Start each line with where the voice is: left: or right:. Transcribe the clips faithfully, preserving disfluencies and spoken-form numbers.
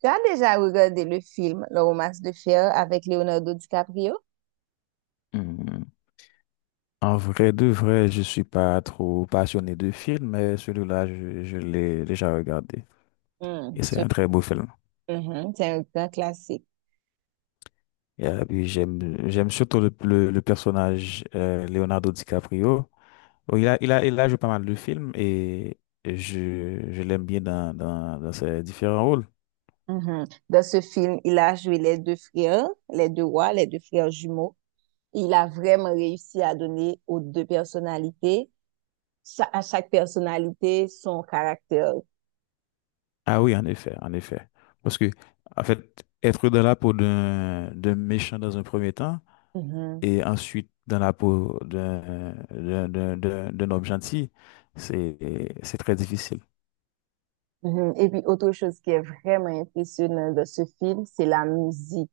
right: Tu as déjà regardé le film Le Romance de Fer avec Leonardo DiCaprio?
left: Hmm. En vrai de vrai, je suis pas trop passionné de films, mais celui-là, je, je l'ai déjà regardé.
right: Hmm,
left: Et c'est
right: ce-
left: un très beau film.
right: mhm, c'est un grand classique.
left: Et euh, puis j'aime, j'aime surtout le, le- le personnage euh, Leonardo DiCaprio. Oh, Il a, il a, il a joué pas mal de films et je, je l'aime bien dans, dans, dans ses différents rôles.
right: Mhm. Dans ce film, il a joué les deux frères, les deux rois, les deux frères jumeaux. Il a vraiment réussi à donner aux deux personnalités, cha- à chaque personnalité, son caractère.
left: Ah oui, en effet, en effet. Parce que, en fait, être dans la peau d'un d'un méchant dans un premier temps,
right: Mhm,
left: et ensuite dans la peau d'un d'un- d'un- d'un- d'un homme gentil, c'est c'est très difficile.
right: mhm. Et puis, autre chose qui est vraiment impressionnant dans ce film, c'est la musique.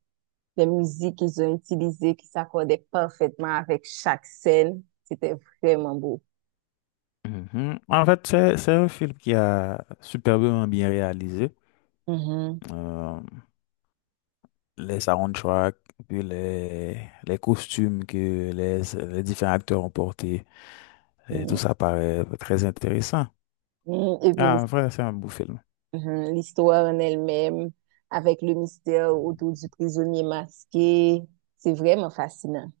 right: Les musiques qu'ils ont utilisées qui s'accordaient parfaitement avec chaque scène. C'était vraiment beau.
left: Mhm. En fait, c'est c'est un film qui a superbement bien réalisé.
right: Mhm.
left: Euh, les soundtracks, puis les, les costumes que les, les différents acteurs ont portés, et tout ça paraît très intéressant.
right: Mhm. Et puis
left: Ah,
right: l'his-
left: en vrai, c'est un beau film.
right: mhm. L'histoire en elle-même, avec le mystère autour du prisonnier masqué, c'est vraiment fascinant.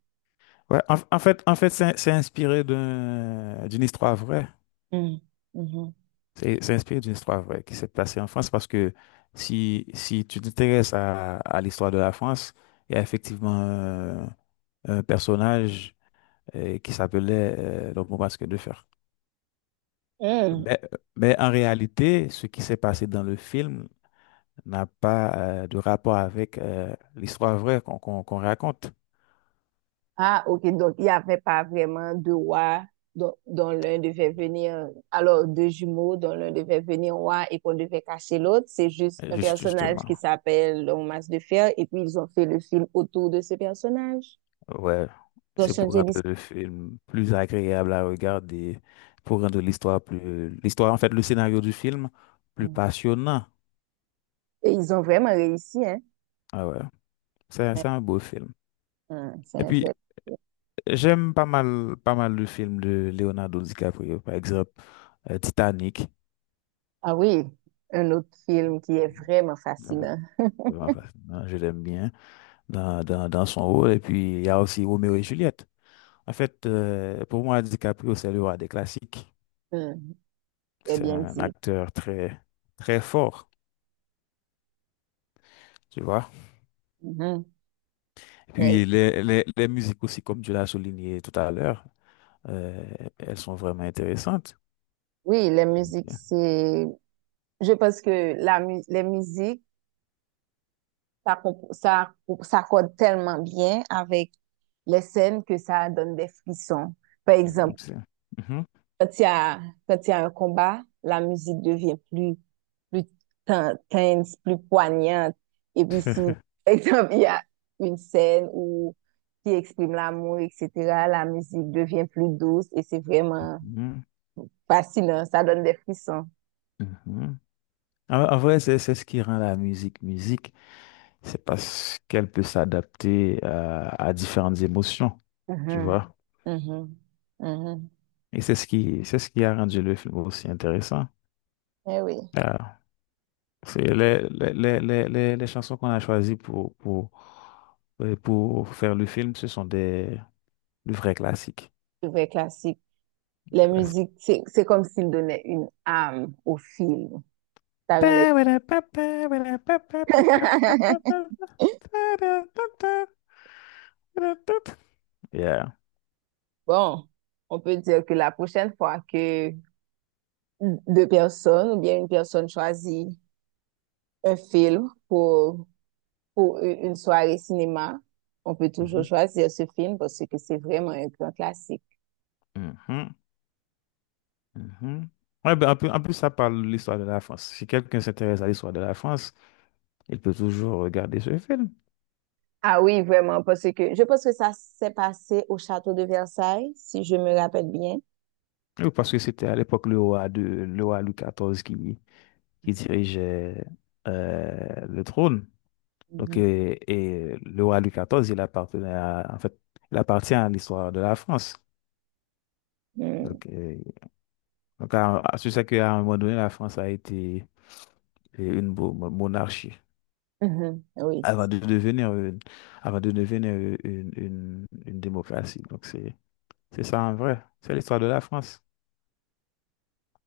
left: Ouais, en, en fait, en fait, c'est c'est inspiré d'un- d'une histoire vraie.
right: Mhm. Mhm.
left: C'est c'est inspiré d'une histoire vraie qui s'est passée en France parce que si, si tu t'intéresses à, à l'histoire de la France, il y a effectivement euh, un personnage euh, qui s'appelait euh, donc Montbasque de Fer.
right: Mhm.
left: Mais, mais en réalité, ce qui s'est passé dans le film n'a pas euh, de rapport avec euh, l'histoire vraie qu'on qu'on qu'on raconte,
right: Ah, ok, donc il n'y avait pas vraiment de roi dont, dont l'un devait venir, alors deux jumeaux dont l'un devait venir roi et qu'on devait cacher l'autre. C'est juste
left: euh,
right: un
left: juste-
right: personnage
left: justement.
right: qui s'appelle le masque de fer et puis ils ont fait le film autour de ce personnage.
left: Ouais,
right: Ils ont
left: c'est pour
right: changé
left: rendre
right: l'histoire.
left: le film plus agréable à regarder, pour rendre l'histoire plus L'histoire, en fait, le scénario du film plus passionnant.
right: Et ils ont vraiment réussi, hein?
left: Ah ouais, c'est c'est un beau film.
right: Mhm. C'est
left: Et
right: un
left: puis,
right: très
left: j'aime pas mal, pas mal le film de Leonardo DiCaprio, par exemple, euh, Titanic.
right: Ah oui, un autre film qui est vraiment
left: Euh,
right: fascinant.
left: vraiment fascinant, je l'aime bien dans, dans, dans son rôle. Et puis, il y a aussi Roméo et Juliette. En fait, euh, pour moi, DiCaprio, c'est le roi des classiques.
right: Hum, très
left: C'est
right: bien
left: un
right: dit.
left: acteur très, très fort, tu vois.
right: Mhm. Mais oui,
left: Puis les, les, les musiques aussi, comme tu l'as souligné tout à l'heure, euh, elles sont vraiment intéressantes.
right: oui, la musique, c'est... Je pense que la mu- les musiques, ça, comp- ça, ça s'accorde tellement bien avec les scènes que ça donne des frissons. Par
left: Mm,
right: exemple,
left: c'est- Mhm.
right: Quand il y a, quand il y a un combat, la musique devient plus, plus ten- tense, plus poignante. Et puis si, par exemple, il y a une scène où qui exprime l'amour, et cetera, la musique devient plus douce et c'est vraiment
left: Mhm,
right: fascinant. Ça donne des frissons.
left: mhm. En, en vrai, c'est c'est ce qui rend la musique musique, c'est parce qu'elle peut s'adapter à, à différentes émotions, tu
right: Mhm,
left: vois.
right: mhm, mhm.
left: Et c'est ce qui, c'est ce qui a rendu le film aussi intéressant.
right: Eh oui,
left: Ah, c'est les, les, les, les, les- les chansons qu'on a choisies pour, pour, euh, pour faire le film, ce sont des, de vrais classiques.
right: c'est vrai classique. Les
left: Classe.
right: musiques, c'est c'est comme s'ils donnaient une âme au film. Ça rend les-
left: Yeah.
right: Bon, on peut dire que la prochaine fois que deux personnes ou bien une personne choisit un film pour, pour une soirée cinéma, on peut toujours
left: Mhm,
right: choisir ce film parce que c'est vraiment un grand classique.
left: mhm, mhm. Ouais, ben, en plus, en plus, ça parle de l'histoire de la France. Si quelqu'un s'intéresse à l'histoire de la France, il peut toujours regarder ce film.
right: Ah oui, vraiment, parce que je pense que ça s'est passé au château de Versailles, si je me rappelle bien.
left: Oui, parce que c'était à l'époque le roi de, le roi Louis quatorze qui, qui dirigeait euh, le trône. Donc,
right: Mhm.
left: et, et le roi Louis quatorze, il appartenait à- en fait, il appartient à l'histoire de la France.
right: Mm.
left: Donc, euh, Donc, à- à- c'est ça qu'à un moment donné, la France a été une bo- monarchie
right: Mhm, oui.
left: avant de devenir une, avant de devenir une, une- une- démocratie. Donc, c'est, c'est ça en vrai. C'est l'histoire de la France.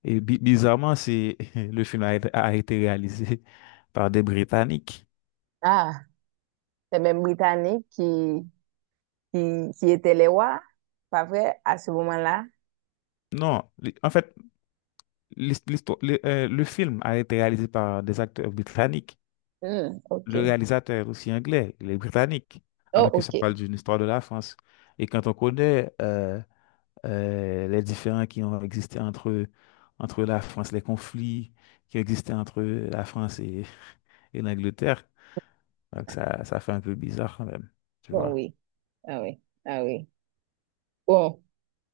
left: Et bi- bizarrement, c'est, le film a été, a été réalisé par des Britanniques.
right: Ah, c'est même Britannique qui, qui, qui était les rois, pas vrai, à ce moment-là.
left: Non, li- en fait, l'his- l'histoire- le, euh, le film a été réalisé par des acteurs britanniques.
right: Hmm, ok.
left: Le réalisateur est aussi anglais, il est britannique,
right: Oh,
left: alors que ça
right: ok.
left: parle d'une histoire de la France. Et quand on connaît euh, euh, les différends qui ont existé entre, entre la France, les conflits qui ont existé entre la France et, et l'Angleterre. Donc ça, ça fait un peu bizarre quand même, tu
right: Bon,
left: vois.
right: oui. Ah oui. Ah oui. Bon.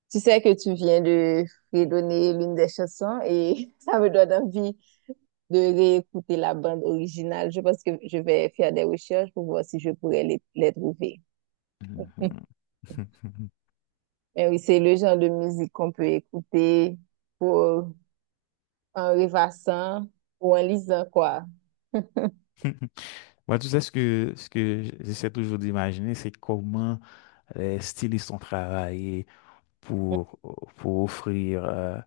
right: Tu sais que tu viens de redonner l'une des chansons et ça me donne envie de réécouter la bande originale. Je pense que je vais faire des recherches pour voir si je pourrais les, les trouver.
left: Mhm.
right: Mais oui, c'est le genre de musique qu'on peut écouter pour, en rêvassant ou en lisant, quoi.
left: Moi, tu sais, ce que, ce que j'essaie toujours d'imaginer, c'est comment les stylistes ont travaillé pour, pour offrir euh,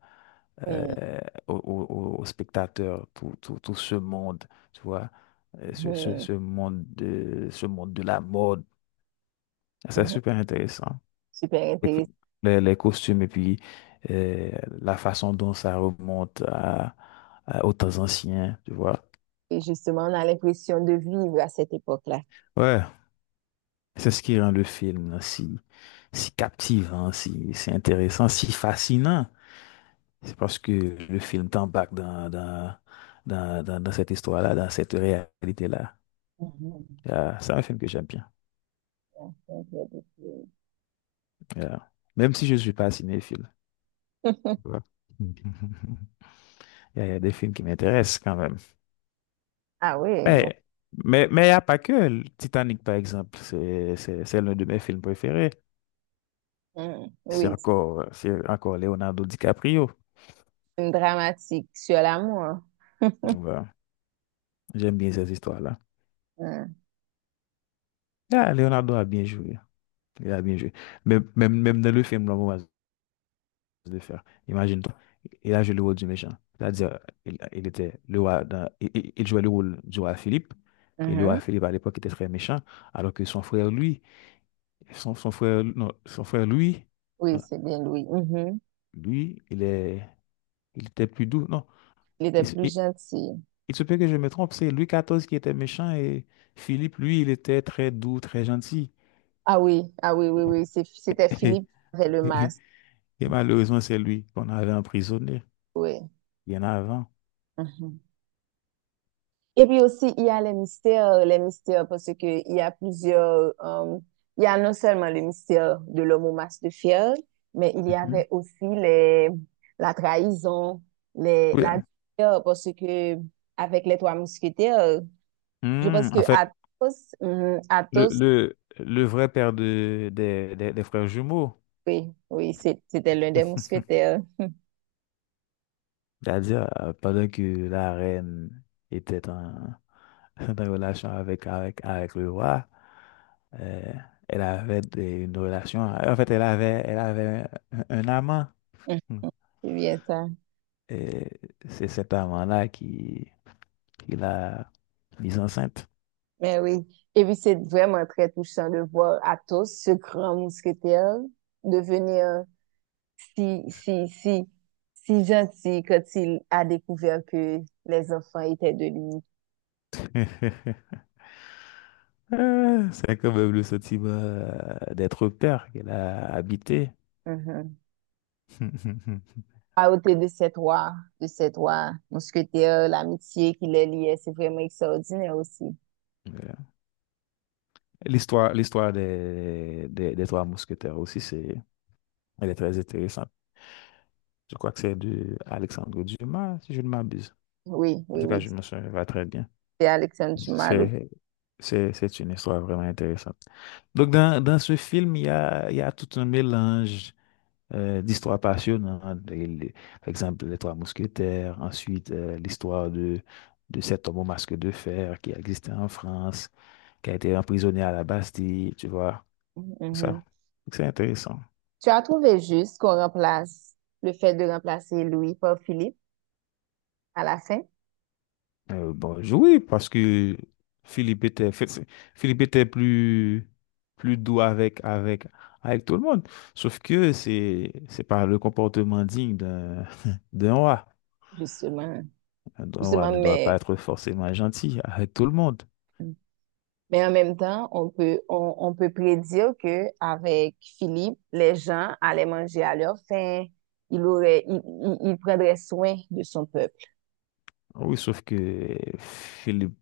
right: Mhm,
left: euh, aux, aux- aux spectateurs tout, tout, tout ce monde, tu vois, euh, ce, ce, ce monde de, ce monde de la mode. C'est
right: mhm.
left: super intéressant.
right: Super
left: Les,
right: intéressant.
left: les- les costumes et puis euh, la façon dont ça remonte à, à- aux temps anciens, tu vois.
right: Et justement, on a l'impression de vivre à cette époque-là.
left: Ouais, c'est ce qui rend le film si, si captivant, si, si intéressant, si fascinant. C'est parce que le film t'embarque dans, dans, dans, dans, dans cette histoire-là, dans cette réalité-là.
right: Mhm.
left: Euh, c'est un film que j'aime bien. Euh, Même si je ne suis pas cinéphile. Tu vois. Il y a il y a des films qui m'intéressent quand même.
right: Ah oui, bon.
left: Mais mais mais il n'y a pas que le Titanic, par exemple. C'est c'est- c'est l'un de mes films préférés.
right: Mhm.
left: C'est
right: Oui,
left: encore, c'est encore Leonardo DiCaprio.
right: une dramatique sur l'amour.
left: Voilà. J'aime bien ces histoires-là.
right: Hmm.
left: Ah, Leonardo a bien joué. Il a bien joué. Même, même, même dans le film, le moment de faire. Imagine-toi. Il a joué le rôle du méchant. C'est-à-dire, il, il était le roi dans- il, il- il jouait le rôle du roi Philippe. Et le
right: Mhm.
left: roi Philippe, à l'époque, était très méchant. Alors que son frère, lui, son, son frère, non, son frère, lui,
right: Oui,
left: euh,
right: c'est bien lui. Mhm.
left: lui, il est. Il était plus doux. Non,
right: Il était
left: il, se
right: plus
left: il-
right: gentil.
left: il se peut que je me trompe. C'est Louis quatorze qui était méchant et Philippe, lui, il était très doux, très gentil.
right: Ah oui, ah oui, oui, oui. c'est- C'était
left: Et,
right: Philippe avec le
left: et-
right: masque.
left: et malheureusement, c'est lui qu'on avait emprisonné
right: Oui.
left: bien avant.
right: Mhm. Et puis aussi, il y a les mystères, les mystères, parce que il y a plusieurs, euh, il y a non seulement le mystère de l'homme au masque de fer, mais il y
left: Mhm.
right: avait aussi les, la trahison, les,
left: Oui.
right: la douleur, parce que avec les trois mousquetaires, je pense
left: Hmm,
right: que
left: en fait,
right: Athos, mhm,
left: le,
right: Athos.
left: le, le vrai père de, des, des- des frères jumeaux,
right: Oui, oui, c'est- c'était l'un des mousquetaires.
left: c'est-à-dire euh, pendant que la reine était en, une relation avec, avec, avec le roi. Euh, elle avait des- une relation. En fait, elle avait, elle avait un, un amant.
right: Mm.
left: Hmm.
right: C'est bien ça.
left: Et c'est cet amant-là qui, qui l'a mise enceinte.
right: Mais oui. Et puis, c'est vraiment très touchant de voir Athos, ce grand mousquetaire, devenir si, si, si, si gentil quand il a découvert que les enfants étaient de lui.
left: Ah, c'est quand même le sentiment euh, d'être père qu'elle a habité.
right: Mhm. À côté de ces trois, de ces trois mousquetaires, l'amitié qui les liait, c'est vraiment extraordinaire aussi.
left: Voilà. L'histoire, l'histoire des, des, des Trois Mousquetaires aussi, c'est, elle est très intéressante. Je crois que c'est de Alexandre Dumas, si je ne m'abuse.
right: Oui,
left: En
right: oui,
left: tout cas,
right: oui.
left: je me souviens pas très bien.
right: C'est Alexandre Dumas, l'autre.
left: C'est, c'est, c'est une histoire vraiment intéressante. Donc, dans, dans ce film, il y a, il y a tout un mélange euh, d'histoires passionnantes. Et les- par exemple, les Trois Mousquetaires, ensuite, euh, l'histoire de, de cet homme au masque de fer qui existait en France, qui a été emprisonné à la Bastille, tu vois, tout ça.
right: Mhm.
left: Donc, c'est intéressant.
right: Tu as trouvé juste qu'on remplace le fait de remplacer Louis par Philippe à la fin,
left: Euh, bon, je- oui, parce que Philippe était, Fi- Fi- Philippe était plus, plus doux avec, avec, avec tout le monde. Sauf que c'est, c'est pas le comportement digne d'un, d'un roi.
right: justement,
left: Un roi
right: justement,
left: ne doit
right: mais
left: pas être forcément gentil avec tout le monde.
right: mais en même temps, on peut on, on peut prédire que avec Philippe, les gens allaient manger à leur faim, il aurait il, il, il prendrait soin de son peuple.
left: Oui, sauf que Philippe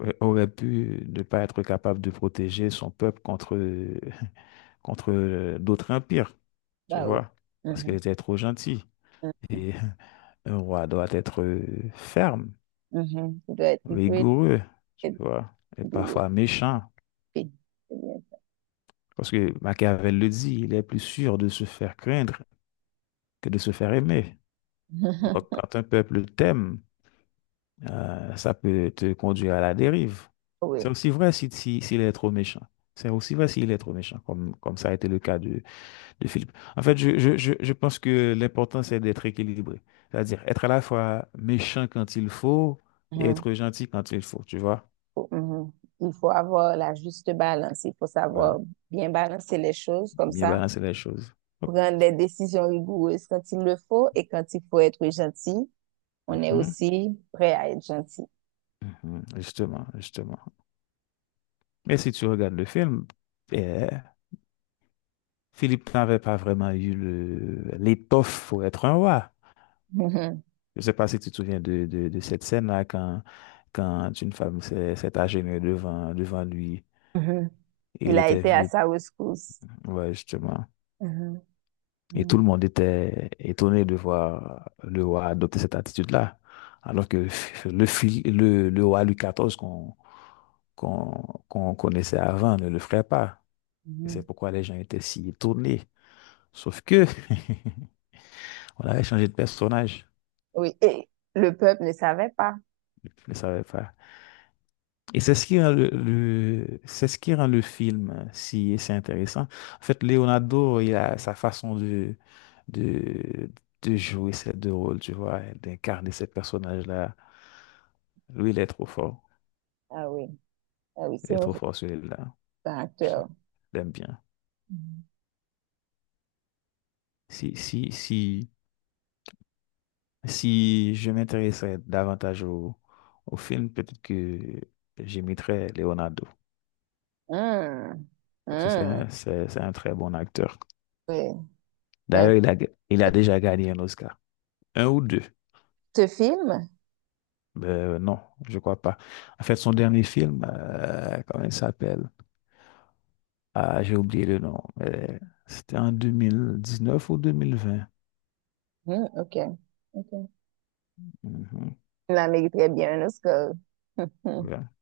left: euh, aurait pu ne pas être capable de protéger son peuple contre, contre euh, d'autres empires, tu
right: Bah oui.
left: vois, parce qu'il
right: Mhm,
left: était trop gentil. Et un roi doit être euh, ferme,
right: mhm, mhm. Il doit être il doit
left: rigoureux, tu
right: être-
left: vois, et
right: il doit
left: parfois méchant. Parce que Machiavel le dit, il est plus sûr de se faire craindre que de se faire aimer. Donc, quand un peuple t'aime, euh, ça peut te conduire à la dérive.
right: Oui.
left: C'est aussi vrai si, si- s'il est trop méchant. C'est aussi vrai s'il est trop méchant, comme, comme ça a été le cas de, de Philippe. En fait, je, je, je, je pense que l'important, c'est d'être équilibré. C'est-à-dire être à la fois méchant quand il faut et
right: Mhm.
left: être gentil quand il faut, tu vois.
right: faut- mhm. Il faut avoir la juste balance. Il faut savoir
left: Voilà,
right: bien balancer les choses comme
left: bien
right: ça,
left: balancer les choses. Hop.
right: prendre des décisions rigoureuses quand il le faut et quand il faut être gentil, on est
left: Mhm.
right: aussi prêt à être gentil.
left: Mhm, justement, justement. Mais si tu regardes le film, eh, Philippe n'avait pas vraiment eu le, l'étoffe pour être un roi.
right: Mhm.
left: Je ne sais pas si tu te souviens de, de, de cette scène-là quand, quand une femme s'est s'est agenouillée devant, devant lui
right: Mhm,
left: et
right: il
left: il
right: a
left: était
right: été à
left: vide.
right: sa rescousse.
left: Ouais, justement.
right: Mhm.
left: Et tout
right: Mhm,
left: le monde était étonné de voir le roi adopter cette attitude-là. Alors que le, Phil- le, le roi Louis quatorze qu'on qu'on qu'on connaissait avant ne le ferait pas. Et c'est
right: mhm.
left: pourquoi les gens étaient si étonnés. Sauf que on avait changé de personnage.
right: Oui, et le peuple ne savait pas.
left: Je ne savais pas. Et c'est ce qui rend le, le- c'est ce qui rend le film si c'est intéressant. En fait, Leonardo, il a sa façon de, de, de jouer ces deux rôles, tu vois, et d'incarner ces personnages-là. Lui, il est trop fort.
right: Ah oui, ah oui,
left: Il
right: c'est
left: est
right: un
left: trop fort, celui-là. Je
right: acteur.
left: l'aime bien.
right: Mhm.
left: Si, si, si. Si je m'intéressais davantage au, au film, peut-être que j'imiterais Leonardo,
right: hmm
left: parce que c'est
right: hum,
left: un, c'est, c'est un très bon acteur.
right: oui. C'est un-
left: D'ailleurs, il a, il a déjà gagné un Oscar. Un ou deux.
right: Ce film?
left: Euh, non, je crois pas. En fait, son dernier film, euh, comment il s'appelle? Ah, j'ai oublié le nom. Mais c'était en deux mille dix-neuf ou deux mille vingt.
right: hmm, ok. Ok.
left: Mhm.
right: La mérite très bien un Oscar.
left: Ouais.